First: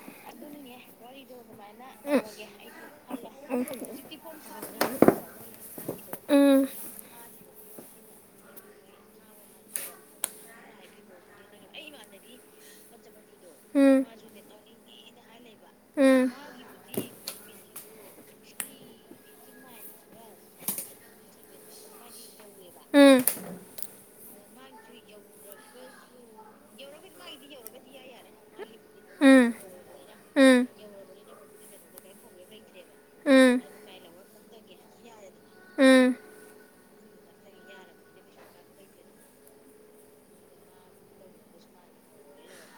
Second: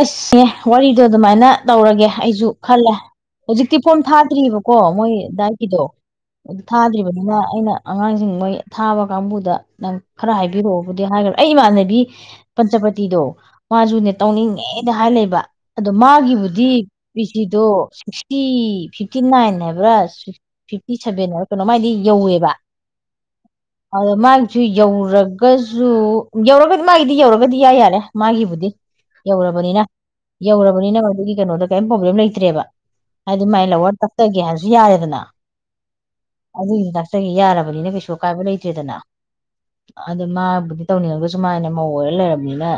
ꯑꯁꯅꯦꯦ ꯋꯥꯔꯤꯗꯣ ꯑꯗꯨꯃꯥꯏꯅ ꯇꯧꯔꯒꯦ ꯑꯩꯁꯨ ꯈꯜꯂꯦ ꯍꯧꯖꯤꯛꯇꯤ ꯐꯣꯝ ꯊꯥꯗ꯭ꯔꯤꯕꯀꯣ ꯃꯣꯏ ꯗꯥꯏꯀꯤꯗꯣ ꯎꯝ ꯎꯝ ꯎꯝ ꯎꯝ ꯎꯝ ꯎꯝ ꯑꯗꯨ ꯊꯥꯗ꯭ꯔꯤꯕꯅꯤꯅ ꯑꯩꯅ ꯑꯉꯥꯡꯁꯤꯡ ꯃꯣꯏ ꯊꯥꯕ ꯀꯥꯡꯕꯨꯗ ꯅꯪ ꯈꯔ ꯍꯥꯏꯕꯤꯔꯛꯑꯣꯕꯨꯗꯤ ꯍꯥꯏꯈ꯭ꯔ ꯑꯩ ꯏꯃꯥꯟꯅꯕꯤ ꯄꯟꯆꯄꯇꯤꯗꯣ ꯃꯥꯁꯨꯨꯅꯦ ꯇꯧꯅꯤꯡꯉꯤ ꯍꯅ ꯍꯥꯏ ꯂꯩꯕ ꯑꯗꯣ ꯃꯥꯒꯤꯕꯨꯗꯤ ꯑꯗꯣ ꯁꯤꯛꯁꯇꯤ ꯐꯤꯐꯇꯤ ꯅꯥꯏꯟ ꯍꯥꯏꯕ꯭ꯔꯥ ꯐꯤꯞꯇꯤ ꯁꯚꯦꯟ ꯍꯥꯏꯕ꯭ꯔꯥ ꯀꯩꯅꯣ ꯃꯥꯥꯏꯗꯤ ꯌꯧꯋꯦꯕ ꯑꯗꯣ ꯃꯥꯒꯤꯁꯨ ꯌꯧꯔꯒꯁꯨ ꯌꯧꯔꯒꯗꯤ ꯃꯥꯒꯤꯗꯤ ꯌꯧꯔꯒꯗꯤ ꯌꯥ ꯌꯥꯔꯦ ꯃꯥꯒꯤꯕꯨꯗꯤ ꯌꯧꯔꯕꯅꯤꯅ ꯌꯧꯔꯕꯅꯤꯅ ꯃꯗꯨꯒꯤ ꯀꯩꯅꯣꯗ ꯀꯔꯤꯝ ꯄ꯭ꯔꯣꯕ꯭ꯂꯦꯝ ꯂꯩꯇ꯭ꯔꯦꯕ ꯍꯥꯏꯗꯤ ꯎꯝ ꯃꯥꯏ ꯂꯋꯥꯔ ꯇꯥꯛꯆꯒꯦ ꯍꯥꯏꯅꯁꯨ ꯌꯥꯔꯦꯗꯅ ꯎꯝ ꯑꯗꯨꯒꯤꯁꯨ ꯇꯥꯛꯆꯒꯦ ꯌꯥꯔꯕꯅꯤꯅ ꯀꯩꯁꯨ ꯑꯀꯥꯏꯕ ꯂꯩꯇ꯭ꯔꯦꯗꯅ ꯑꯗꯨ ꯃꯥꯕꯨꯗꯤ ꯇꯧꯅꯤꯡꯉꯒꯁꯨ ꯃꯥꯥꯏꯅ ꯃꯧ ꯑꯣꯏꯔ ꯂꯩꯔꯕꯅꯤꯅ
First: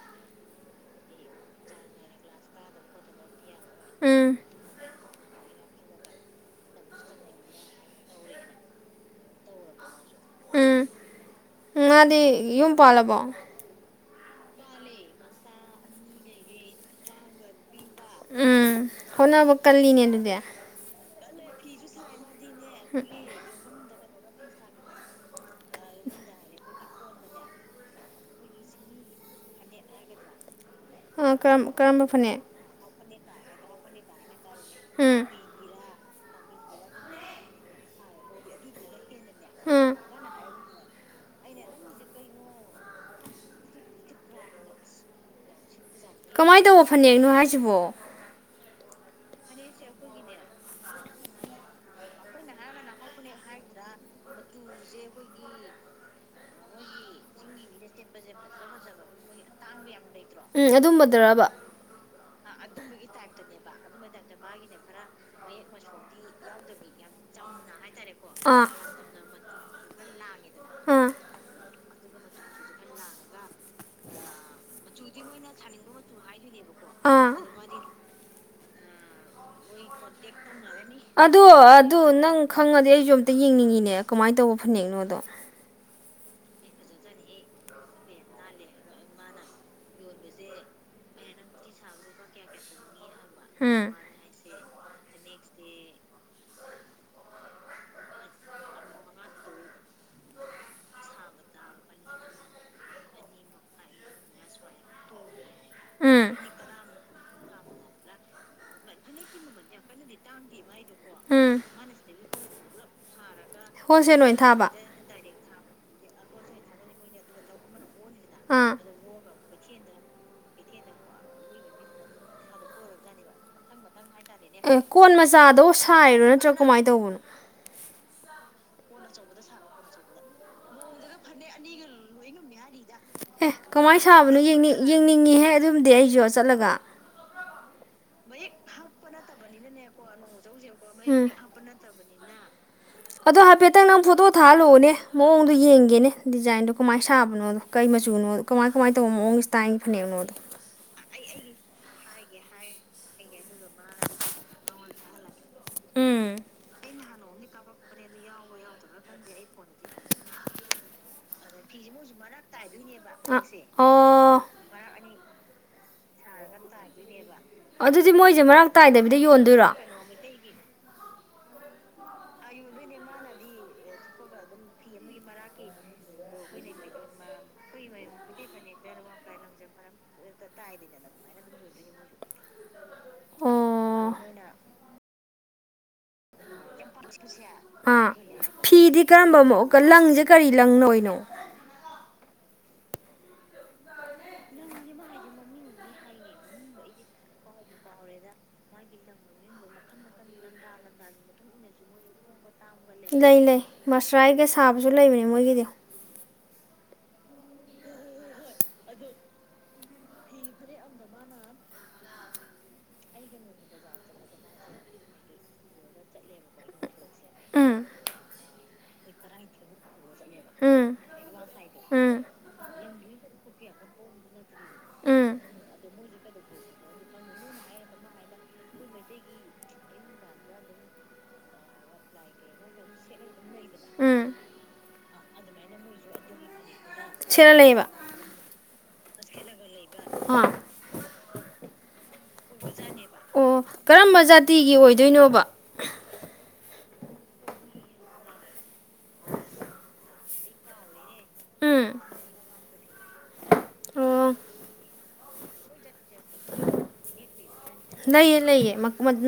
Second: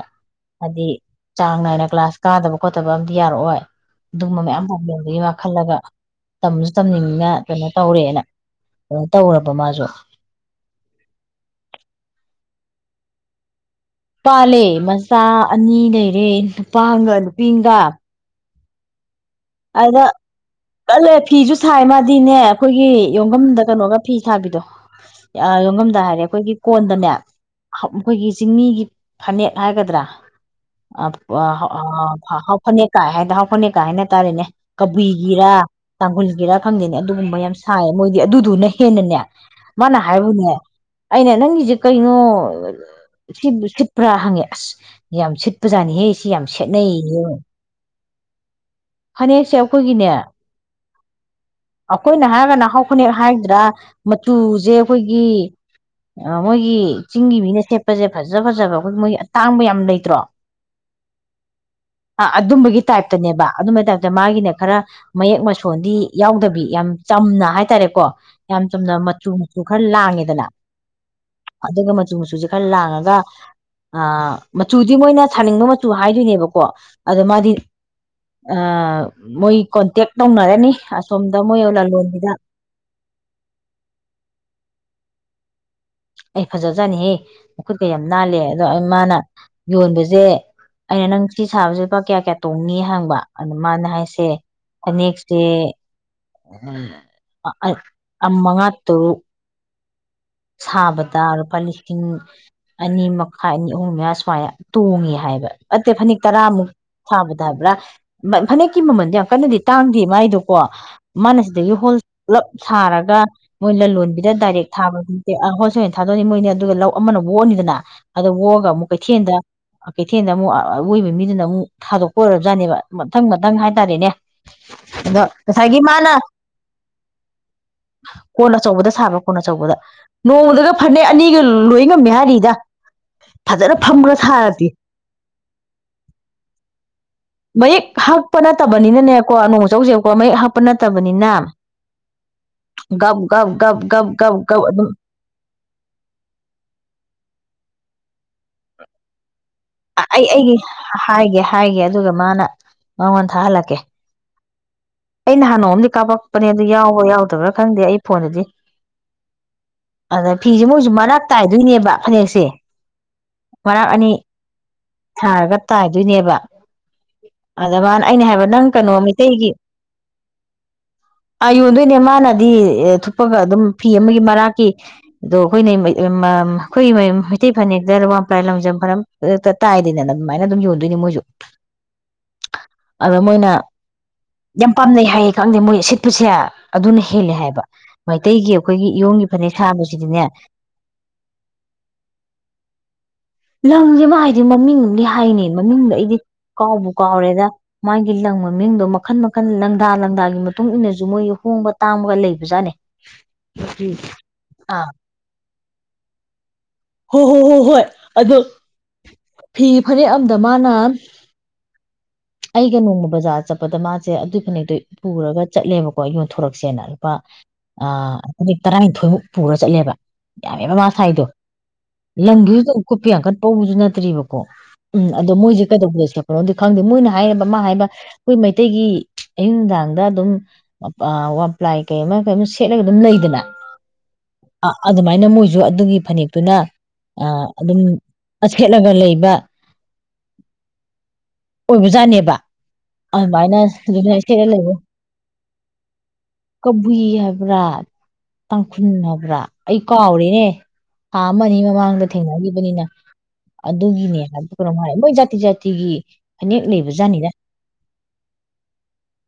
ꯍꯥꯏꯗꯤ ꯆꯥꯡꯅꯥꯏꯅ ꯀ꯭ꯂꯥꯁ ꯀꯥꯗꯕ ꯈꯣꯠꯇꯕ ꯑꯃꯗꯤꯝ ꯌꯥꯔꯛꯑꯣꯏ ꯎꯝ ꯑꯗꯨꯒꯨꯝꯕ ꯃꯌꯥꯝ ꯄꯥꯝꯂꯦꯝꯕꯒꯤ ꯃꯥ ꯈꯜꯂꯒ ꯇꯝꯁꯨ ꯇꯝꯅꯤꯡꯅ ꯀꯩꯅꯣ ꯇꯧꯔꯦꯅ ꯀꯩꯅꯣ ꯇꯧꯔꯕ ꯃꯥꯁꯨ ꯎ ꯉꯥꯗꯤ ꯌꯨꯝ ꯄꯥꯜꯂꯕꯣ ꯄꯥꯜꯂꯦ ꯃꯆꯥ ꯑꯅꯤ ꯂꯩꯔꯦ ꯅꯨꯄꯥꯒ ꯅꯨꯄꯤꯒ ꯎꯝ ꯍꯣꯠꯅꯕ ꯀꯜꯂꯤꯅꯦ ꯑꯗꯨꯗꯤ ꯀꯜꯂꯦ ꯐꯤꯁꯨ ꯁꯥꯏ ꯃꯥꯗꯤꯅꯦ ꯑꯩꯈꯣꯏꯒꯤ ꯌꯣꯡꯐꯝꯝꯗ ꯀꯩꯅꯣꯒ ꯐꯤ ꯁꯥꯕꯤꯗꯣ ꯌꯣꯟꯉꯝꯗ ꯍꯥꯏꯔꯦ ꯑꯩꯈꯣꯏꯒꯤ ꯀꯣꯟꯗꯅꯦ ꯑꯩꯈꯣꯏꯒꯤ ꯆꯤꯡꯃꯤꯒꯤ ꯐꯅꯦꯛ ꯍꯥꯏꯒꯗ꯭ꯔꯥ ꯑꯥ ꯀꯔꯝ ꯀꯔꯝꯕ ꯐꯅꯦꯛ [unintelligible] ꯍꯥꯎ ꯐꯅꯛꯀ ꯍꯥꯏꯗꫭ ꯍꯥꯎ ꯐꯅꯦꯛ ꯀꯥ ꯍꯥꯏꯅ ꯇꯔꯦꯅꯦ ꯎꯝ ꯀꯕꯨꯏꯒꯤꯔꯥ ꯇꯥꯡꯈꯨꯜꯒꯤꯔꯥ ꯈꯪꯗꯦꯅꯦ ꯑꯗꯨꯒꯨꯝꯕ ꯌꯥꯝ ꯁꯥꯏ ꯃꯣꯏꯗꯤ ꯑꯗꯨꯗꯨꯅ ꯍꯦꯟꯅꯅꯦ ꯎꯝ ꯃꯥꯅ ꯍꯥꯏꯕꯨꯅꯦ ꯑꯩꯅ ꯅꯪꯒꯤꯁꯦ ꯀꯩꯅꯣ ꯁꯤꯕꯨ ꯁꯤꯠꯄ꯭ꯔꯥ ꯍꯪꯉꯦ ꯑꯁ ꯌꯥꯝ ꯁꯤꯠꯄꯖꯥꯠꯅꯤꯍꯦ ꯁꯤ ꯌꯥꯝ ꯀꯃꯥꯏꯅ ꯇꯧꯕ ꯁꯦꯠꯅꯩꯌꯦ ꯐꯅꯦꯛꯅꯣ ꯍꯥꯏꯁꯤꯕꯣ ꯐꯅꯦꯛꯁꯦ ꯑꯩꯈꯣꯏꯒꯤꯅꯦ ꯑꯩꯈꯣꯏꯅ ꯍꯥꯏꯔꯒꯅ ꯍꯥꯎ ꯐꯅꯦꯛ ꯍꯥꯏꯒꯗ꯭ꯔꯥ ꯃꯆꯨꯁꯦ ꯑꯩꯈꯣꯏꯒꯤ ꯃꯣꯏꯒꯤ ꯆꯤꯡꯒꯤ ꯃꯤꯅ ꯁꯦꯠꯄꯁꯦ ꯐꯖ ꯐꯖꯕ ꯑꯩꯈꯣꯏ ꯃꯣꯏ ꯑꯇꯥꯡꯕ ꯌꯥꯝ ꯂꯩꯇ꯭ꯔꯣ ꯎꯝ ꯑꯗꯨꯝꯕꯗꯔꯕ ꯑ ꯑꯗꯨꯝꯕꯒꯤ ꯇꯥꯏꯞꯇꯅꯦꯕ ꯑꯗꯨꯝꯕꯒꯤ ꯇꯥꯏꯞ ꯑꯗ ꯃꯥꯒꯤꯅ ꯈꯔ ꯃꯌꯦꯛ ꯃꯁꯣꯟꯗꯤ ꯌꯥꯎꯗꯕꯤ ꯌꯥꯝ ꯆꯝꯅ ꯍꯥꯏꯇꯥꯔꯦꯀꯣ ꯑꯥ ꯌꯥꯝ ꯆꯝꯅ ꯃꯆꯨ ꯃꯆꯨ ꯈꯔ ꯂꯥꯡꯉꯦꯗꯅ ꯑꯥ ꯑꯗꯨꯒ ꯃꯆꯨ ꯃꯆꯨꯁꯦ ꯈꯔ ꯂꯥꯡꯉꯒ ꯑ ꯃꯆꯨꯗꯤ ꯃꯣꯏꯅ ꯁꯥꯅꯤꯡꯕ ꯃꯆꯨ ꯍꯥꯏꯗꯣꯏꯅꯦꯕꯀꯣ ꯑꯗꫭ ꯑꯥ ꯃꯥꯗꯤ ꯑ ꯃꯣꯏ ꯀꯣꯟꯇꯦꯛ ꯇꯧꯅꯔꯅꯤ ꯑꯁꯣꯝꯗ ꯑꯗꯣ ꯃꯣꯏ ꯑꯗꯨ ꯂꯂꯣꯟꯕꯤꯗ ꯅꯪ ꯈꯪꯉꯗꯤ ꯑꯩꯁꯨ ꯑꯝꯇ ꯌꯦꯡꯅꯤꯡꯉꯤꯅꯦ ꯀꯃꯥꯏꯅ ꯇꯧꯕ ꯐꯅꯦꯛꯅꯣꯗꯣ ꯑꯩ ꯐꯖꯕꯖꯥꯅꯤꯍꯦ ꯃꯈꯨꯠꯀ ꯌꯥꯝ ꯅꯥꯜꯂꯦ ꯑꯗꯣ ꯃꯥꯅ ꯌꯣꯟꯕꯁꯦ ꯑꯩꯅ ꯅꯪ ꯁꯤ ꯁꯥꯕꯁꯦ ꯂꯨꯄꯥ ꯀꯌꯥ ꯀꯌꯥ ꯇꯣꯡꯅꯤ ꯍꯪꯕ ꯑꯗ ꯃꯥꯅ ꯎꯝ ꯍꯥꯏꯁꯦ ꯐꯅꯦꯛꯁꯦ ꯑ ꯃꯉꯥ ꯇꯔꯨꯛ ꯁꯥꯕꯗ ꯂꯨꯄꯥ ꯂꯤꯁꯤꯡ ꯑꯅꯤ ꯃꯈꯥꯏ ꯑꯅꯤ ꯑꯍꯨꯝ ꯃꯌꯥ ꯁꯨꯃꯥꯏ ꯇꯣꯡꯉꯦ ꯍꯥꯏꯕ ꯑꯠꯇꯦ ꯐꯅꯦꯛ ꯇꯔꯥꯃꯨꯛ ꯁꯥꯕꯗ ꯍꯥꯏꯕ꯭ꯔꯥ ꯐꯅꯦꯛꯀꯤ ꯃꯃꯟꯗꯤ ꯌꯥꯝ ꯀꯟꯅꯗꯤ ꯇꯥꯡꯗꯦ ꯃꯥꯏꯗꯣꯀꯣ ꯃꯥꯅ ꯎꯝ ꯁꯤꯗꯒꯤ ꯍꯣꯜ ꯄꯨꯂꯞ ꯁꯥꯔꯒ ꯃꯣꯏ ꯍꯣꯜꯁꯦꯜ ꯂꯂꯣꯟꯕꯤꯗ ꯑꯣꯏꯅ ꯗꯥꯏꯔꯦꯛ ꯊꯥꯕ ꯊꯥꯕꯒꯤ ꯍꫭꯜꯁꯦꯟ ꯊꯥꯗꯣꯛꯅꯤ ꯃꯣꯏꯅꯤ ꯑꯗꯨꯒ ꯂꯧ ꯑꯃꯅ ꯋꫭꯛꯑꯅꯤꯗꯅ ꯑꯗꯣ ꯑꯣꯑꯒ ꯑꯥ ꯑꯃꯨꯛ ꯀꯩꯊꯦꯟꯗ ꯀꯩꯊꯦꯟꯗ ꯑꯃꯨꯛ ꯑꯋꯣꯏꯕ ꯃꯤꯗꯨꯅ ꯑꯃꯨꯛ ꯊꯥꯗꯣꯛꯄ ꯑꯣꯏꯔꯕꯖꯥꯠꯅꯦꯕ ꯃꯊꯪ ꯃꯊꯪ ꯍꯥꯏꯇꯥꯔꯦꯅꯦ ꯑꯦ ꯀꯣꯟ ꯑꯗꯣ ꯃꯆꯥꯗꯣ ꯉꯁꯥꯏꯒꯤ ꯃꯥꯅ ꯁꯥꯏꯔꯣ ꯅꯠꯇ꯭ꯔꯥ ꯀꯃꯥꯏꯅ ꯇꯧꯕꯅꯣ ꯀꯣꯟ ꯑꯆꯧꯕꯗ ꯁꯥꯕ꯭ꯔꯥ ꯀꯣꯟ ꯑꯆꯧꯕꯗ ꯅꯣꯡꯃꯗꯒ ꯐꯅꯦꯛ ꯑꯅꯤꯒ ꯂꯣꯏ ꯉꯝꯃꯦ ꯍꯥꯏꯔꯤꯗ ꯑꯦ ꯐꯖꯅ ꯀꯃꯥꯏꯅ ꯐꯝꯃꯒ ꯁꯥꯕꯅꯣ ꯁꯥꯔꯗꯤ ꯌꯦꯡꯅꯤꯡ ꯌꯦꯡꯅꯤꯡꯉꯤꯍꯦ ꯑꯗꯨꯝꯗꯤ ꯑꯩꯁꯨ ꯆꯠꯂꯒ ꯃꯌꯦꯛ ꯍꯛꯄ ꯅꯠꯇꯕꯅꯤꯅꯅꯦꯀꯣ ꯅꯣꯡꯃ ꯆꯧꯁꯦꯕꯀꯣ ꯃꯌꯦꯛ ꯍꯛ ꯎꯝ ꯒꯞ ꯑꯗꯣ ꯒꯞ ꯒꯞ ꯍꯥꯏꯐꯦꯠꯇꯪ ꯅꯪ ꯒꯞ ꯐꯣꯇꯣ ꯒꯞ ꯒꯞ ꯑꯗꯨꯝ ꯊꯥꯍꯜꯂꯛꯑꯣꯅꯦ ꯃꯑꯣꯡꯗꯣ ꯌꯦꯡꯒꯦꯅꯦ ꯗꯤꯖꯥꯏꯟꯗꯣ ꯀꯃꯥꯏꯅ ꯁꯥꯕꯅꯣꯗꯣ ꯀꯩ ꯃꯆ ꯆꯨꯅꫭꯗꫭ ꯀꯃꯥꯏ ꯀꯃꯥꯏ ꯇꯧꯕ ꯃꯥꯑꫭꯡ ꯑꯩ ꯑꯩꯒꯤ ꯍꯥꯏꯒꯦ ꯍꯥꯏꯒꯦ ꯑꯗꯨ ꯑꯗꯨꯒ ꯃꯥꯅ ꯃꯥꯉꯣꯟ ꯍꯥꯜꯂꯛꯀꯦ ꯑꯩꯅ ꯍꯥꯟꯅꯣꯝꯃꯗꯤ ꯎꯝ ꯀꯥꯞꯛꯄꯅꯦ ꯑꯗꯨ ꯌꯥꯎꯕ ꯌꯥꯎ ꯇꯕ꯭ꯔꯥ ꯈꯪꯗꯦ ꯑꯩ ꯐꯣꯟꯗꯗꯤ ꯑꯗ ꯐꯤꯁꯦ ꯃꯣꯏꯁꯨ ꯃꯔꯛ ꯇꯥꯏꯗꯣꯏꯅꯦꯕ ꯐꯅꯦꯛꯁꯦ ꯑꯣ ꯊꯥꯔꯒ ꯇꯥꯏꯗꯣꯏꯅꯦꯕ ꯑꯗ ꯃꯥꯅ ꯑꯗꯨꯗꯤ ꯑꯩꯅ ꯃꯣꯏꯁꯦ ꯍꯥꯏꯕ ꯅꯪ ꯃꯔꯛ ꯀꯩꯅꯣ ꯇꯥꯏꯗꯕꯤꯗ ꯃꯤꯇꯩꯒꯤ ꯌꯣꯟꯗꯣꯏꯔꯣ ꯑꯥ ꯌꯣꯟꯗꯣꯏꯅꯦ ꯃꯥꯅꯗꯤ ꯊꯨꯞꯄꯒ ꯑꯗꯨꯝ ꯐꯤ ꯑꯃꯒꯤ ꯃꯔꯥꯛꯀꯤ ꯑꯗꯣ ꯑꯩꯈꯣꯏꯅ ꯑꯩꯈꯣꯏꯒꯤ ꯃꯩꯇꯩ ꯐꯅꯦꯛꯇꯋꯥꯝꯄ꯭ꯔꯥꯏ ꯂꯝꯖꯝ ꯐꯝꯛꯇ ꯇꯥꯏꯗꯗꯅ ꯑꯗꯨꯃꯥꯏꯅ ꯑꯗꯨꯝ ꯌꯣꯟꯗꯣꯏꯅꯦ ꯃꯣꯏꯁꯨ ꯑꯗꯣ ꯃꯣꯏꯅ ꯑꯣ ꯌꯥꯝ ꯄꯥꯝꯅꯩ ꯍꯥꯏꯌꯦ ꯈꯪꯗꯦ ꯃꯣꯏ ꯁꯤꯠꯄꯁꯦ ꯑꯗꯨꯅ ꯍꯦꯜꯂꯦ ꯍꯥꯏꯕ ꯑꯥ ꯃꯩꯇꯩꯒꯤ ꯑꯩꯈꯣꯏꯒꯤ ꯐꯤꯗꯤ ꯏꯌꯣꯡꯒꯤ ꯀꯔꯝꯕ ꯐꯅꯦꯛ ꯃꯑꯣꯀ ꯂꯪꯁꯦ ꯁꯥꯕꯁꯤꯗꯤꯅꯦ ꯀꯔꯤ ꯂꯪꯅꯣꯅꯣ ꯂꯪꯁꯤꯃ ꯍꯥꯏꯗꯤ ꯃꯃꯤꯡꯗꯤ ꯍꯥꯏꯅꯤ ꯃꯃꯤꯡꯗꯣ ꯑꯩꯗꯤ ꯀꯥꯎꯕꯨ ꯀꯥꯎꯔꯦꯗ ꯃꯥꯒꯤ ꯂꯪ ꯃꯃꯤꯡꯗꯣ ꯃꯈꯜ ꯃꯈꯜ ꯋꯥꯈꯜ ꯂꯪꯗꯥ ꯂꯪꯗꯥꯒꯤ ꯃꯇꯨꯡ ꯏꯟꯅꯁꯨ ꯃꯣꯏꯒꯤ ꯍꯣꯡꯕ ꯇꯥꯡꯃꯒ ꯂꯩꯕꯖꯥꯠꯅꯦ ꯂꯩ ꯂꯩ ꯃꯁꯔꯥꯏꯒ ꯑꯥ ꯁꯥꯕꯁꯨ ꯂꯩꯕꯅꯦ ꯃꯣꯏꯒꯤꯗꯤ ꯍꯣ ꯍꯣ ꯍꯣꯏ ꯍꯣꯏ ꯑꯣ ꯐꯤ ꯐꯔꯦꯛ ꯑꯝꯗ ꯃꯥꯅ ꯑꯩꯒ ꯅꯣꯡꯃ ꯕꯖꯥꯔ ꯆꯠꯄꯗ ꯃꯥ ꯁꯦ ꯑꯗꯨ ꯐꯅꯛꯇꯣ ꯄꯨꯔꯒ ꯆꯠꯂꯦꯕꯀꯣ ꯑꯩ ꯌꯣꯟꯊꯣꯔꯛꯁꯦꯅꯣ ꯎꯝ ꯑ ꯇꯔꯥꯡꯊ ꯑꯩꯈꯣꯏꯃꯨꯛ ꯄꯨꯔ ꯆꯠꯂꯦꯕ ꯌꯥꯝꯃꯦ ꯃꯃꯥ ꯎꯝ ꯁꯥꯏꯗꯣ ꯎꯝ ꯂꯝꯪꯒꯤꯁꯨ ꯀꯨꯞꯄ ꯌꯥꯡꯀꯠꯄꯧꯕꯁꯨ ꯅꯠꯇ꯭ꯔꯤꯕꯀꯣ ꯎꯝ ꯑꯗꯣ ꯃꯣꯏꯁꯦ ꯀꯩꯗꯧꯕꯗ ꯁꯦꯠꯄꯅꯣꯗꯤ ꯈꯪꯗꯦ ꯃꯣꯏꯅ ꯍꯥꯏꯔꯕ ꯃꯥ ꯍꯥꯏꯕ ꯑꯩꯈꯣꯏ ꯃꯩꯇꯩꯒꯤ ꯑꯌꯨꯛ ꯅꯨꯡꯗꯥꯡꯗ ꯑꯗꯨꯝ ꯋꯥꯄ꯭ꯂꯥꯏ ꯀꯩ ꯑꯃ ꯀꯩ ꯁꯦꯠꯂꯒ ꯑꯗꯨꯝ ꯂꯩꯗꯅ ꯎꯝ ꯑ ꯑꯗꯨꯃꯥꯏꯅ ꯃꯣꯏꯁꯨ ꯑꯗꯨꯒꯤ ꯐꯅꯦꯛꯇꯨꯅ ꯁꯦꯠꯂ ꯑꯗꯨꯝ ꯁꯦꯠꯂꯒ ꯂꯩꯕ ꯍꯥꯥ ꯑꯣꯏꯕꯖꯥꯠꯅꯦꯕ ꯑꯣ ꯑꯗꯨꯃꯥꯏꯅ ꯑꯗꯨꯅ ꯀꯔꯝꯕ ꯁꯦꯠꯂ ꯂꯩꯕ ꯖꯥꯇꯤꯒꯤ ꯑꯣꯏꯗꯣꯏꯅꯣꯕ ꯀꯕꯨꯏ ꯍꯥꯏꯕ꯭ꯔꯥ ꯇꯥꯡꯈꯨꯜ ꯍꯥꯏꯕ꯭ꯔꯥ ꯑꯩ ꯀꯥꯎꯔꯤꯦꯅꯦ ꯊꯥ ꯑꯅꯤ ꯎꯝ ꯃꯃꯥꯡꯗ ꯊꯦꯡꯅꯈꯤꯕꯅꯤꯅ ꯑꯗꯨꯒꯤꯅꯦ ꯑꯣ ꯍꯥꯏꯕ ꯀꯩꯅꯣꯉꯥꯏ ꯃꯣꯏ ꯖꯥꯇꯤ ꯖꯥꯇꯤꯒꯤ ꯐꯅꯦꯛ ꯂꯩꯕ ꯖꯥꯠꯅꯤꯗ ꯂꯩꯑ ꯂꯩꯑ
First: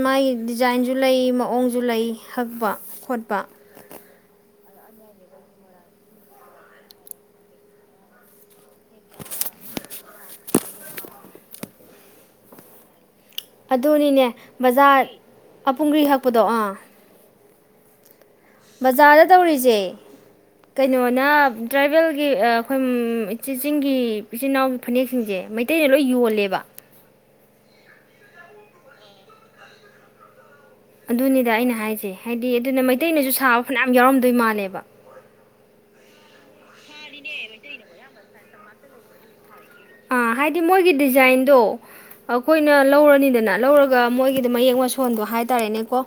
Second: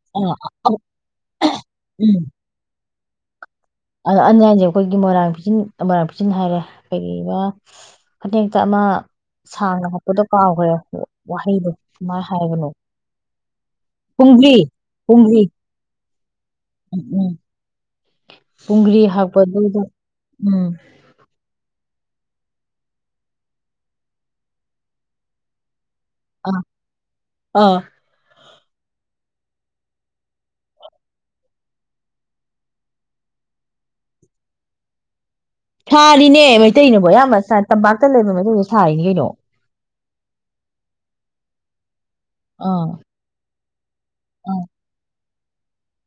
ꯃꯥꯒꯤ ꯗꯤꯖꯥꯏꯟꯁꯨ ꯂꯩ ꯃꯑꯣꯡꯁꯨ ꯂꯩ ꯍꯛꯄ ꯈꯣꯠꯄ ꯑꯗꯣ ꯑꯅꯤ ꯑꯟꯁꯦ ꯑꯩꯈꯣꯏꯒꯤ ꯃꯣꯏꯔꯥꯡ ꯐꯤꯆꯤꯟ ꯃꯣꯏꯔꯥꯡ ꯐꯤꯆꯤꯟ ꯍꯥꯏꯔꯦ ꯀ ꯐꯅꯦꯛꯇ ꯑꯃ ꯁꯥꯡꯅ ꯍꯥꯠꯄꯗꯣ ꯀꯥꯎꯈ꯭ꯔꯦ ꯋꯥꯍꯩꯗꯣ ꯁꯃꯥꯏꯅ ꯍꯥꯏꯕꯅꯣ ꯑꯗꯨꯅꯤꯅꯦ ꯄꯨꯡꯒ꯭ꯔꯤ ꯕꯖꯥꯔ ꯄꯨꯡꯒ꯭ꯔꯤ ꯑꯄꯨꯡꯒ꯭ꯔꯤ ꯍꯛꯄꯗꯣ ꯑꯥ ꯎꯝ ꯎꯝ ꯄꯨꯡꯒ꯭ꯔꯤ ꯕꯖꯥꯔꯗ ꯇꯧꯔꯤꯁꯦ ꯍꯥꯞꯄꯗꯨꯗ ꯎꯝ ꯀꯩꯅꯣꯅ ꯇ꯭ꯔꯥꯏꯕꯦꯜꯒꯤ ꯑꯩꯈꯣꯏ ꯏꯆꯤꯆꯁꯤꯡꯒꯤꯒꯤ ꯏꯆꯤꯜ ꯏꯅꯥꯎꯒꯤ ꯐꯅꯦꯛꯁꯤꯡꯁꯦ ꯃꯩꯇꯩꯗ ꯂꯣꯏ ꯌꯣꯜꯂꯦꯕ ꯑꯥ ꯑꯥ ꯑꯗꯨꯅꯤꯗ ꯑꯩꯅ ꯍꯥꯏꯁꯦ ꯍꯥꯏꯗꯤ ꯑꯗꯨꯅ ꯃꯩꯇꯩꯅꯁꯨ ꯁꯥꯕ ꯐꯅꯌꯥꯝ ꯌꯥꯎꯔꯝꯗꯣꯏ ꯃꯥꯜꯂꯦꯕ ꯁꯥꯔꯤꯅꯦ ꯃꯩꯇꯩꯅꯕꯣ ꯑꯌꯥꯝꯕ ꯇꯝꯄꯥꯛꯇ ꯂꯩꯕ ꯃꯩꯇꯩꯗꯣ ꯁꯥꯔꯤꯅꯤ ꯀꯩꯅꯣ ꯑꯥ ꯍꯥꯏꯗꯤ ꯃꯣꯏꯒꯤ ꯗꯤꯖꯥꯏꯟꯗꯣ ꯑꯩꯈꯣꯏꯅ ꯑꯥ ꯂꯧꯔꯅꯤꯗꯅ ꯂꯧꯔꯒ ꯃꯣꯏꯒꯤꯗ ꯑꯥ ꯃꯌꯦꯛ ꯃꯁꯣꯟꯗꯣ ꯍꯥꯏ ꯍꯥꯏꯇꯥꯥꯔꯦꯅꯦ ꯀꯣ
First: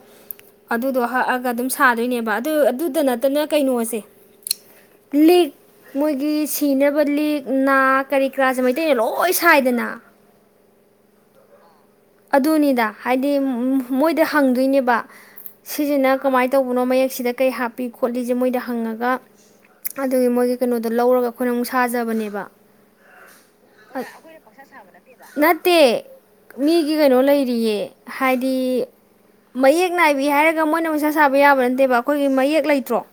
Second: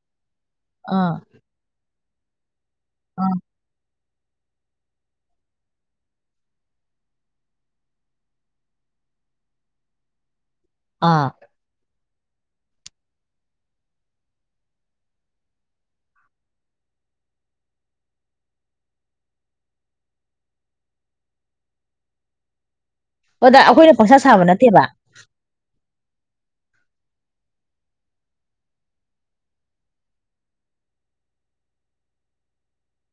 ꯑꯗꯨꯗꯣ ꯑꯥ ꯍꯛꯑꯒ ꯑꯗꯨꯝ ꯊꯥꯗꯣꯏꯅꯦꯕ ꯑꯗꯨ ꯑꯗꯨꯗ ꯑꯥ ꯅꯠꯇꯅ ꯀꯩꯅꯣꯁꯦ ꯂꯤꯛ ꯃꯣꯏꯒꯤ ꯁꯤꯅꯕ ꯂꯤꯛ ꯅꯥ ꯀꯔꯤ ꯀꯀꯔꯥꯁꯦ ꯃꯩꯇꯩꯅ ꯂꯣꯏ ꯁꯥꯏꯗꯅ ꯑꯥ ꯑꯗꯨꯅꯤꯗ ꯍꯥꯏꯗꯤ ꯃꯣꯏꯗ ꯍꯪꯗꯣꯏꯅꯦꯕ ꯁꯤꯁꯤꯅ ꯀꯃꯥꯏꯅ ꯇꯧꯕꯅꯣ ꯃꯌꯦꯛꯁꯤꯗ ꯀꯩ ꯍꯥꯞꯄꯤ ꯈꯣꯠꯂꯤꯁꯦ ꯃꯣꯏꯗ ꯍꯪꯉꯒ ꯑꯗꯨꯒꯤ ꯃꯣꯏꯒꯤ ꯀꯩꯅꯣꯗꯣ ꯂꯧꯔꯒ ꯑꯩꯈꯣꯏꯅ ꯑꯃꯨꯛ ꯁꯥꯖꯕꯅꯦꯕ ꯑꯣꯗ ꯑꯩꯈꯣꯏꯅ ꯄꯪꯁꯥ ꯁꯥꯕ ꯅꯠꯇꯦꯕ ꯅꯠꯇꯦ ꯃꯤꯒꯤ ꯀꯩꯅꯣ ꯂꯩꯔꯤꯌꯦ ꯍꯥꯏꯗꯤ ꯃꯌꯦꯛ ꯅꯥꯏꯕꯤ ꯍꯥꯏꯔꯒ ꯃꯣꯏꯅ ꯃꯩꯁꯥ ꯁꯥꯕ ꯌꯥꯕ ꯅꯠꯇꯦꯕ ꯑꯩꯈꯣꯏꯒꯤ ꯃꯌꯦꯛ ꯂꯩꯇ꯭ꯔꯣ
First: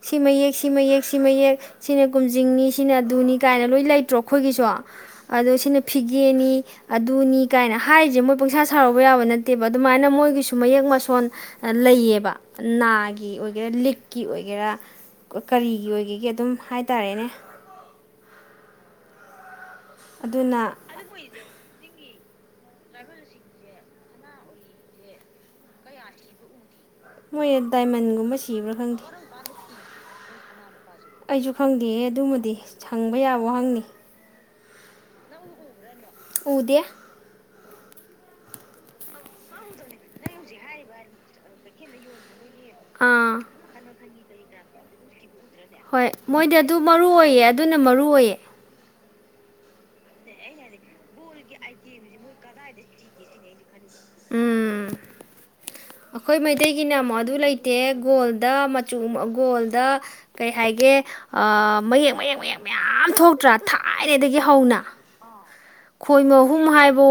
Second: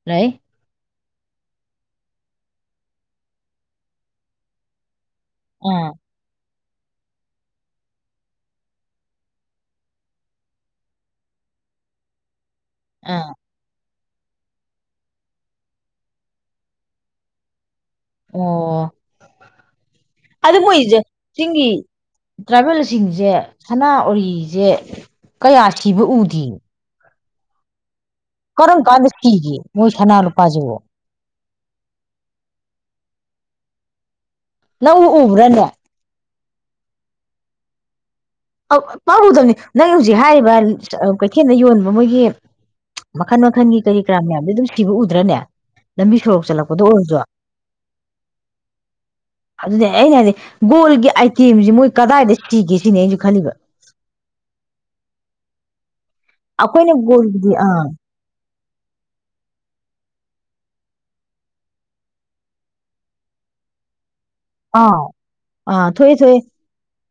ꯁꯤ ꯂꯩ ꯃꯩꯌꯦꯛ ꯁꯤ ꯃꯩꯌꯦꯛ ꯁꯤ ꯃꯌꯦꯛ ꯁꯤꯅ ꯀꯨꯝꯖꯤꯡꯅꯤ ꯁꯤꯅ ꯑꯗꯨꯅꯤ ꯀꯥꯏꯅ ꯂꯣꯏ ꯂꯩꯇ꯭ꯔꯣ ꯑꯩꯈꯣꯏꯒꯤꯁꯨ ꯑꯗꯣ ꯁꯤꯅ ꯑꯥ ꯐꯤꯒꯦꯅꯤ ꯑꯙꯅꯤ ꯀꯥꯏꯅ ꯍꯥꯏꯔꯤꯁꯦ ꯃꯣꯏ ꯄꯪꯁꯥ ꯁꯥꯔꯧꯕ ꯌꯥꯕ ꯅꯠꯇꯦꯕ ꯑꯗꯨꯃꯥꯏꯅ ꯃꯣꯏꯒꯤꯁꯨ ꯃꯌꯦꯛ ꯃꯁꯣꯟ ꯂꯩꯌꯦꯕ ꯅꯥꯒꯤ ꯑꯥ ꯑꯣꯏꯒꯦꯔ ꯂꯤꯛ ꯀꯤ ꯑꯣꯏꯒꯦꯔꯥ ꯀꯔꯤꯒꯤ ꯑꯣꯏꯒꯦꯒ ꯑꯗꯨꯝ ꯍꯥꯏ ꯇꯔꯦꯅꯦ ꯑꯣ ꯑꯗ ꯑꯗꯨꯅ ꯃꯣꯏꯖ ꯆꯒꯤꯤ ꯇ꯭ꯔꯥꯏꯕꯦꯜꯁꯤꯡꯁꯦ ꯁꯅꯥ ꯎꯔꯤꯁꯦ ꯀꯌꯥ ꯁꯤꯕ ꯎꯗ꯭ꯔꯤ ꯃꯣꯏ ꯌꯦꯗꯥꯏ ꯃ ꯀꯔꯣꯡ ꯀꯥꯟꯀꯤꯒꯤ ꯃꯣꯏ ꯁꯅꯥꯔ ꯄꯖꯉ ꯑꯩꯁꯨ ꯈꯪꯗꯦꯌꯦ ꯑꯗꯨꯃꯗꯤ ꯁꯪꯕ ꯌꯥꯕ ꯋꯥꯍꯪꯅꯤ ꯅ ꯎꯕ꯭ꯔꯥꯅꯦ ꯎꯗꯦ ꯑ ꯄꯥꯎꯒꯗꯕꯅꯤ ꯅꯪ ꯍꯧꯖꯤꯛ ꯍꯥꯏꯔꯤꯕ ꯀꯩꯊꯦꯜꯗ ꯌꯣꯟꯕ ꯃꯣꯏꯒꯤ ꯑꯥ ꯃꯈꯟ ꯃꯈꯟꯒꯤ ꯀꯔꯤ ꯭ꯔꯥꯝꯌꯥꯝꯗ ꯗꯨꯁꯇꯤꯕꯨ ꯎꯗ꯭ꯔꯅꯦ ꯍꯣꯏ ꯂꯝꯕꯤ ꯁꯣꯔꯣꯛ ꯃꯣꯏꯗꯤ ꯑꯗꯨ ꯆꯠꯂꯛꯄꯗ ꯃꯔꯨ ꯑꯣꯏꯔꯁꯨ ꯑꯣꯏꯌꯦ ꯑꯗꯨꯅ ꯃꯔꯨ ꯑꯣꯏꯌꯦ ꯑꯗꯨꯗꯤ ꯑꯩꯅ ꯍꯥꯏꯗꯤ ꯒꯣꯜꯒꯤ ꯑꯥꯏꯇꯦꯝꯁꯤꯦ ꯃꯣꯏ ꯀꯗꯥꯏꯗ ꯁꯤꯒꯦ ꯁꯤꯅꯦꯁꯨ ꯈꯜꯂꯤꯕ ꯎꯝ ꯑꯩꯈꯣꯏ ꯑꯩꯈꯣꯏꯅ ꯃꯩꯇꯩꯒꯤꯅ ꯑꯃꯨꯛ ꯑꯗꯨ ꯒꯣꯜꯒꯤꯗꯤ ꯂꯩꯇꯦ ꯑꯥ ꯒꯣꯜ ꯃꯆ ꯃꯪꯒꯣ ꯀꯩ ꯍꯥꯏꯦ ꯃ ꯃ ꯃ ꯊꯣꯛꯇ ꯇꯇꯩꯗꯒꯤ ꯍꯧꯅ ꯑꯥ ꯑꯥ ꯊꯣꯛꯑꯦ ꯈꯣꯏꯅ ꯊꯣꯛꯑꯦ ꯑꯍꯨꯝ ꯍꯥꯏꯕ ꯄꯣ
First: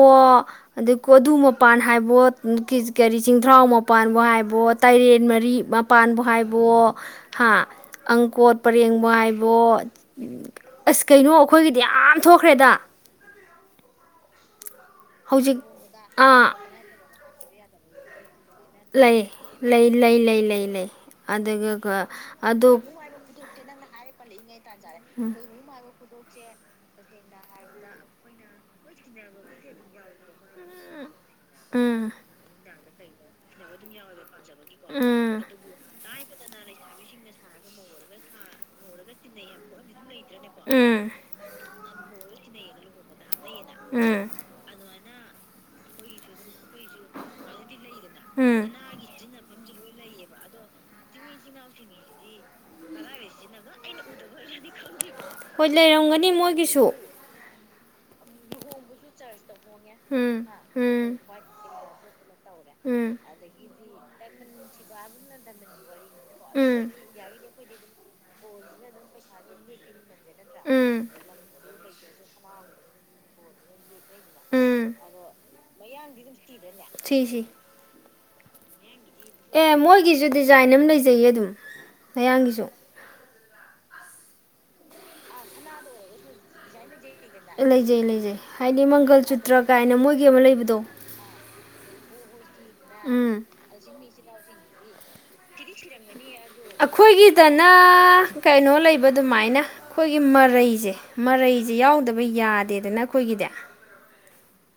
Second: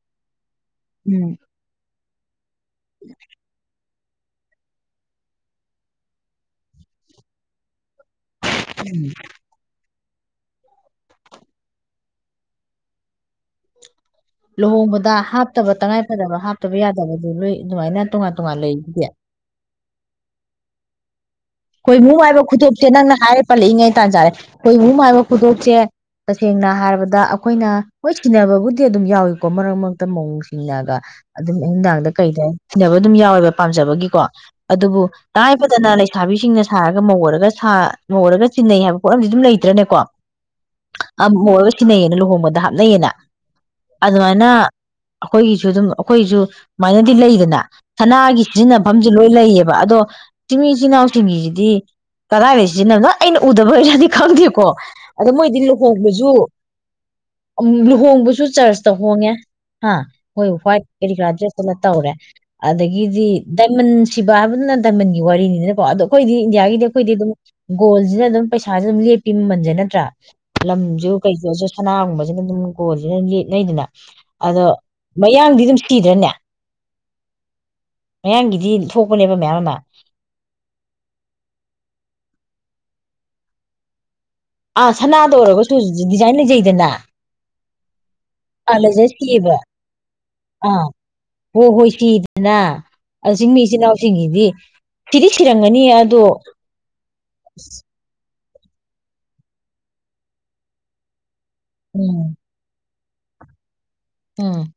ꯑꯗꯩ ꯀꯣꯗꯨ ꯎꯝ ꯃꯄꯥꯟ ꯍꯥꯏꯕ ꯃꯣꯠ ꯀꯔꯤ ꯆꯤꯡꯊ꯭ꯔꯥꯎ ꯑꯃ ꯃꯄꯕꯨ ꯍꯥꯏꯕꯣ ꯇꯥꯏꯔꯦꯟ ꯃꯔꯤ ꯃꯄꯥꯟꯕꯨ ꯍꯥꯏꯕꯣ ꯍꯥ ꯑꯪꯀꯣꯠ ꯄꯔꯦꯡ ꯃꯏꯕꯣꯠ ꯎꯝ ꯑꯁ ꯀꯩꯅꯣ ꯑꯩꯈꯣꯏꯒꯤꯗꯤ ꯌꯥꯝ ꯊꯣꯛꯈ꯭ꯔꯦꯗ ꯂꯨꯍꯣꯡꯕꯗ ꯍꯧꯖꯤꯛ ꯍꯥꯞꯇꯕ ꯇꯉꯥꯏꯐꯗꯕ ꯑꯥ ꯍꯥꯞꯇꯕ ꯌꯥꯗꯕꯗꯨ ꯂꯨꯏ ꯑꯗꯨꯃꯥꯏꯅ ꯇꯣꯉ ꯂꯩ ꯂꯩ ꯂꯩ ꯂꯩ ꯂꯩ ꯂꯩ ꯑꯗꯨ ꯍꯈꯣꯏ ꯑꯗꯨꯒ ꯃꯨ ꯍꯥꯏꯕ ꯈꯨꯗꯣꯞꯁꯦ ꯅꯪꯅ ꯍꯥꯏꯔꯦ ꯄꯜꯂꯛꯏꯉꯩꯗ ꯖꯥꯏ ꯑꯩꯈꯣꯏꯕꯨ ꯃꯥꯏꯕ ꯈꯨꯗꯣꯞꯁꯦ ꯇꯁꯦꯡꯅ ꯍꯥꯏꯔꯕꯗ ꯑꯩꯈꯣꯏꯅ ꯍꯣꯏ ꯁꯤꯟꯅꯅꯕꯕꯨꯗꯤ ꯑꯗꯨꯝ ꯌꯥꯎꯏꯀꯣ ꯃꯔꯛ ꯃꯔꯛꯇ ꯃꯑꯣꯡ ꯆꯁꯤꯡꯅꯒ ꯑꯗꯨꯝ ꯅꯨꯡꯗꯥꯡꯗ ꯎꯝ ꯀꯩꯗ ꯊꯤꯅꯕ ꯑꯗꯨꯝ ꯌꯥꯎꯋꯦꯕ ꯄꯥꯝꯖꯕꯒꯤꯀꯣ ꯑꯗꯨꯕꯨ ꯇꯥꯏꯕꯗꯅ ꯂꯩ ꯊꯥꯕꯤꯁꯤꯡꯅ ꯁꯥꯔꯒ ꯃꯧꯔꯒ ꯁꯥ ꯃꯧꯔꯒ ꯆꯤꯟꯅꯩ ꯍꯥꯏꯕ ꯄꯣꯠꯂꯝꯁꯤ ꯑꯗꯨꯝ ꯂꯩꯇ꯭ꯔꯅꯦꯀꯣ ꯎꯝ ꯎꯝ ꯑꯝ ꯍꯔ ꯁꯤꯤꯅꯩꯌꯦꯅ ꯂꯨꯍꯣꯡꯕꯗ ꯍꯥꯞꯅꯩꯌꯦꯅ ꯑꯗꯨꯗ ꯎꯝ ꯋꯥꯅ ꯑꯩꯈꯣꯏꯒꯤꯁꯨ ꯑꯗꯨꯝ ꯑꯩꯈꯣꯏꯁꯨ ꯁꯨꯃꯥꯏꯅꯗꯤ ꯂꯩꯗꯅ ꯁꯅꯥꯒꯤ ꯎꯝ ꯁꯤꯖꯤꯟꯅꯐꯝꯁꯨ ꯂꯣꯏ ꯂꯩꯌꯦꯕ ꯑꯗꯣ ꯇꯃꯤ ꯏꯁꯤꯅ ꯂꯇ꯭ꯉꯁꯤꯗꯤ ꯀꯗꯥꯏꯗ ꯁꯤꯖꯤꯟꯅꯕꯅꯣ ꯑꯩꯅ ꯎꯗꯕꯔꯗꯤ ꯈꯪꯗꯦꯀꯣ ꯑꯗ ꯃꯣꯏꯗꯤ ꯍꯣꯏ ꯂꯩꯔꯝꯒꯅꯤ ꯂꯨꯍꯣꯡꯕꯁꯨ ꯃꯣꯏꯒꯤꯁꯨ ꯭ꯂ ꯍꯣꯡꯕꯁꯨ ꯆꯔꯆꯇ ꯍꯣꯡꯉꯦ ꯍꯥ ꯎꯝ ꯍꯣꯏ ꯍ꯭ꯋꯥꯏꯠ ꯀꯔꯤ ꯎꯝ ꯀꯔꯥ ꯗ꯭ꯔꯦꯁꯇꯨꯅ ꯇꯧꯔꯦ [unintelligible] ꯎꯝ ꯑꯗꯒꯤꯗꯤ ꯗꯗꯥꯏꯃꯟꯁ ꯕ ꯍꯥꯏꯕ ꯅꯟꯗꯥꯏꯃꯟꯒꯤ ꯋꯥꯔꯤꯅꯤꯅ ꯄꯥꯗꯣꯛ ꯑꯩꯈꯣꯏꯗꯤ ꯏꯟꯗꯤꯌꯥꯒꯤꯗꯤ ꯎꯝ ꯑꯩꯈꯣꯏꯗꯤ ꯑꯗꯨꯝ ꯒꯣꯜ ꯁꯤꯅ ꯑꯗꯨꯝ ꯄꯩꯁꯥꯁꯦ ꯑꯗꯨꯝ ꯂꯦꯞꯄꯤ ꯃꯃꯜꯁꯦ ꯅꯠꯇ꯭ꯔꯥ ꯎꯝ ꯀꯩ ꯀꯣꯁ ꯁꯅꯥꯒꯨꯝꯕꯁꯤꯅ ꯑꯗꯨꯝ ꯀꯣꯟꯁꯤꯅ ꯂꯤꯠꯅꯩꯗꯅ ꯑꯗꯣ ꯎꯝ ꯃꯌꯥꯡꯗꯤ ꯑꯗꯨꯝ ꯆꯤꯗ꯭ꯔꯅꯦ ꯁꯤ ꯁꯤ ꯃꯌꯥꯡꯒꯤꯗꯤ ꯊꯣꯛꯄꯅꯦꯕ ꯃꯌꯥꯝ ꯑꯃ ꯑꯦ ꯃꯣꯏꯒꯤꯁꯨ ꯗꯤꯖꯥꯏꯟ ꯑꯃ ꯂꯩꯖꯩꯌꯦ ꯑꯗꯨꯝ ꯃꯌꯥꯡꯒꯤꯁꯨ ꯑꯥ ꯁꯅꯥꯗ ꯑꯣꯏꯔꯒꯁꯨ ꯗꯤꯖꯥꯏꯟ ꯂꯩꯖꯩꯗꯅ ꯂꯩꯖꯩ ꯂꯩꯖꯩ ꯑꯥ ꯍꯥꯏꯗꯤ ꯂꯩꯖꯩ ꯃꯪꯒꯜ ꯁꯤꯑꯕ ꯆꯨꯇ꯭ꯔ ꯀꯥꯏꯅ ꯃꯣꯏꯒꯤ ꯑꯃ ꯂꯩꯕꯗꯣ ꯍꫭ ꯍꯣꯏꯁꯤ ꯅꯥ ꯎꯝ ꯑꯁꯤꯡꯃꯤ ꯏꯆꯤꯟꯅꯥꯎ ꯁꯤꯡꯒꯤꯗꯤ ꯑꯩꯈꯣꯏꯒꯤꯗꯅ ꯀꯩꯅꯣ ꯂꯩꯕ ꯑꯗꯨꯃꯥꯏꯅ ꯑꯩꯈꯣꯏꯒꯤ ꯃꯔꯩꯁꯦ ꯃꯔꯩ ꯁꯦ ꯌꯥꯎꯗꯕ ꯎꯝ ꯌꯥꯗꯦꯗꯅ ꯑꯩꯈꯣꯏꯒꯤꯗꯤ ꯎꯝ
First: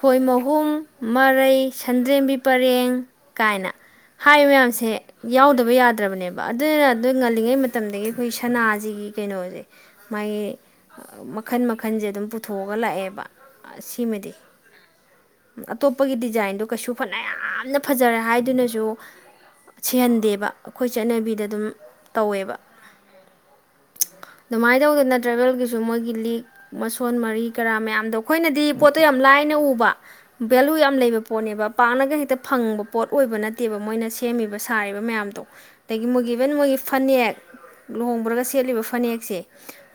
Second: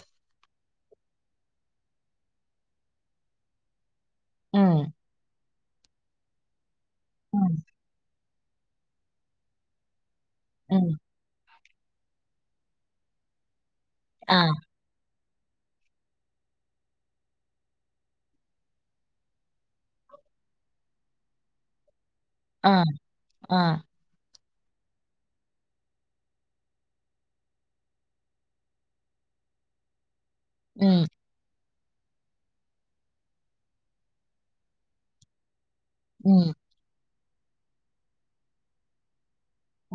ꯈꯣꯏ ꯃꯍꯨꯝ ꯃꯔꯩ ꯁꯟꯗ꯭ꯔꯦꯝꯕꯤ ꯄꯔꯦꯡ ꯀꯥꯏꯅ ꯍꯥꯏꯔꯤꯕ ꯃꯌꯥꯝꯁꯦ ꯎꯝ ꯌꯥꯎꯗꯕ ꯌꯥꯗ꯭ꯔꯕꯅꯦꯕ ꯑꯗꯨꯅ ꯑꯗꯨ ꯎꯝ ꯉꯜꯂꯤꯉꯩ ꯃꯇꯝ ꯑꯩꯈꯣꯏ ꯁꯅꯥꯁꯤꯒꯤ ꯀꯩꯅꯣꯁꯦ ꯃꯥꯥꯏ ꯎꯝ ꯃꯈꯟ ꯃꯈꯟꯁꯦ ꯑꯗꯨꯝ ꯄꯨꯊꯣꯛꯑꯒ ꯂꯥꯛꯑꯦꯕ ꯁꯤꯃꯗꯤ ꯑꯥ ꯑꯇꯣꯞꯄꯒꯤ ꯗꯤꯖꯥꯏꯟꯗꯣ ꯀꯩꯁꯨ ꯐꯅ ꯌꯥꯝꯅ ꯐꯖꯔꯦ ꯍꯥꯏꯗꯨꯅꯁꯨ ꯁꯤꯍꯟꯗꯦꯕ ꯑꯩꯈꯣꯏ ꯆꯠꯅꯕꯤꯗ ꯑꯗꯨꯝ ꯇꯧꯋꯦꯕ ꯑꯥ ꯑꯥ ꯑꯗꯨꯃꯥꯏꯅ ꯇꯧꯗꯅ ꯇ꯭ꯔꯦꯕꯦꯜꯒꯤꯁꯨ ꯃꯣꯏꯒꯤ ꯂꯤꯛ ꯃꯁꯣꯟ ꯃꯔꯤ ꯀꯔꯥ ꯃꯌꯥꯝꯗꯣ ꯑꯩꯈꯣꯏꯅꯗꯤ ꯄꯣꯠꯇꯣ ꯌꯥꯝ ꯂꯥꯏ ꯅ ꯎꯕ ꯚꯦꯂꯨ ꯌꯥꯝ ꯎꯝ ꯂꯩꯕ ꯄꯣꯠꯅꯦꯕ ꯄꯥꯛꯅꯒ ꯍꯦꯛꯇ ꯐꯪꯕ ꯄꯣꯠ ꯑꯣꯏꯕ ꯅꯠꯇꯦꯕ ꯃꯣꯏꯅ ꯁꯦꯝꯃꯤꯕ ꯁꯥꯔꯤꯕ ꯃꯌꯥꯝꯗꯣ ꯑꯗꯒꯤ ꯃꯣꯏꯒꯤ ꯏꯕꯟ ꯎꯝ ꯃꯣꯏꯒꯤ ꯐꯅꯦꯛ ꯂꯨꯍꯣꯡꯕ꯭ꯔꯒ ꯁꯦꯠꯂꯤꯕ ꯐꯅꯦꯛꯁꯦ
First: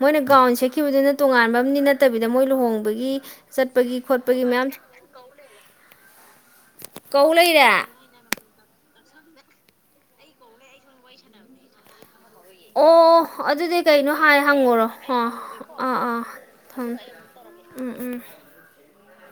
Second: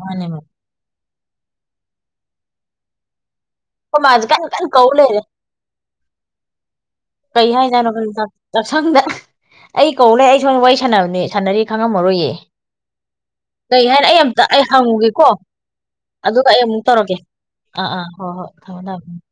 ꯃꯣꯏꯅ ꯃꯥꯅꯦ [unintelligible] ꯁꯦꯠꯈꯤꯕꯗꯤ ꯇꯣꯉꯥꯟꯕꯝꯅꯤ ꯅꯠꯇꯕꯤꯗ ꯃꯣꯏ ꯂꯨꯍꯣꯡꯕꯒꯤ ꯆꯠꯄꯒꯤ ꯈꯣꯠꯄ ꯀꯟ ꯀꯧꯂꯩꯔꯦ ꯀꯧ ꯀꯩ ꯂꯩꯔꯦ ꯍꯥꯏꯖꯥꯅꫭ ꯈꯪꯗꯦ ꯆꯛꯁꯪꯗ ꯑꯩ ꯀꯧꯂꯦ ꯑꯩ ꯁꯣꯝ ꯋꯥꯔꯤ ꯁꯥꯟꯅꯕꯅꯦ ꯁꯥꯟꯅꯔꯤ ꯈꯪꯉꯝꯃꯔꯣꯏꯌꯦ ꯑꯣ ꯑꯗꯨꯗꯤ ꯀꯩ ꯍꯥꯏꯅ ꯀꯩꯅꯣ ꯑꯩ ꯍꯥꯏ ꯑꯃꯝꯇ ꯑꯩ ꯍꯪꯉꯨꯔꯣ ꯍꯪꯉꯨꯒꯦꯀꯣ ꯑꯥ ꯑꯥ ꯑꯥ ꯑꯗꯨꯒ ꯑꯩ ꯑꯃꯨꯛ ꯊꯝꯃꯦ ꯇꯧꯔꯒꯦ ꯑꯥ ꯎꯝ ꯑꯥ ꯎꯝ ꯍꯣꯏ ꯍꯣꯏ ꯊꯝꯃꯃꯦ ꯊꯝꯃ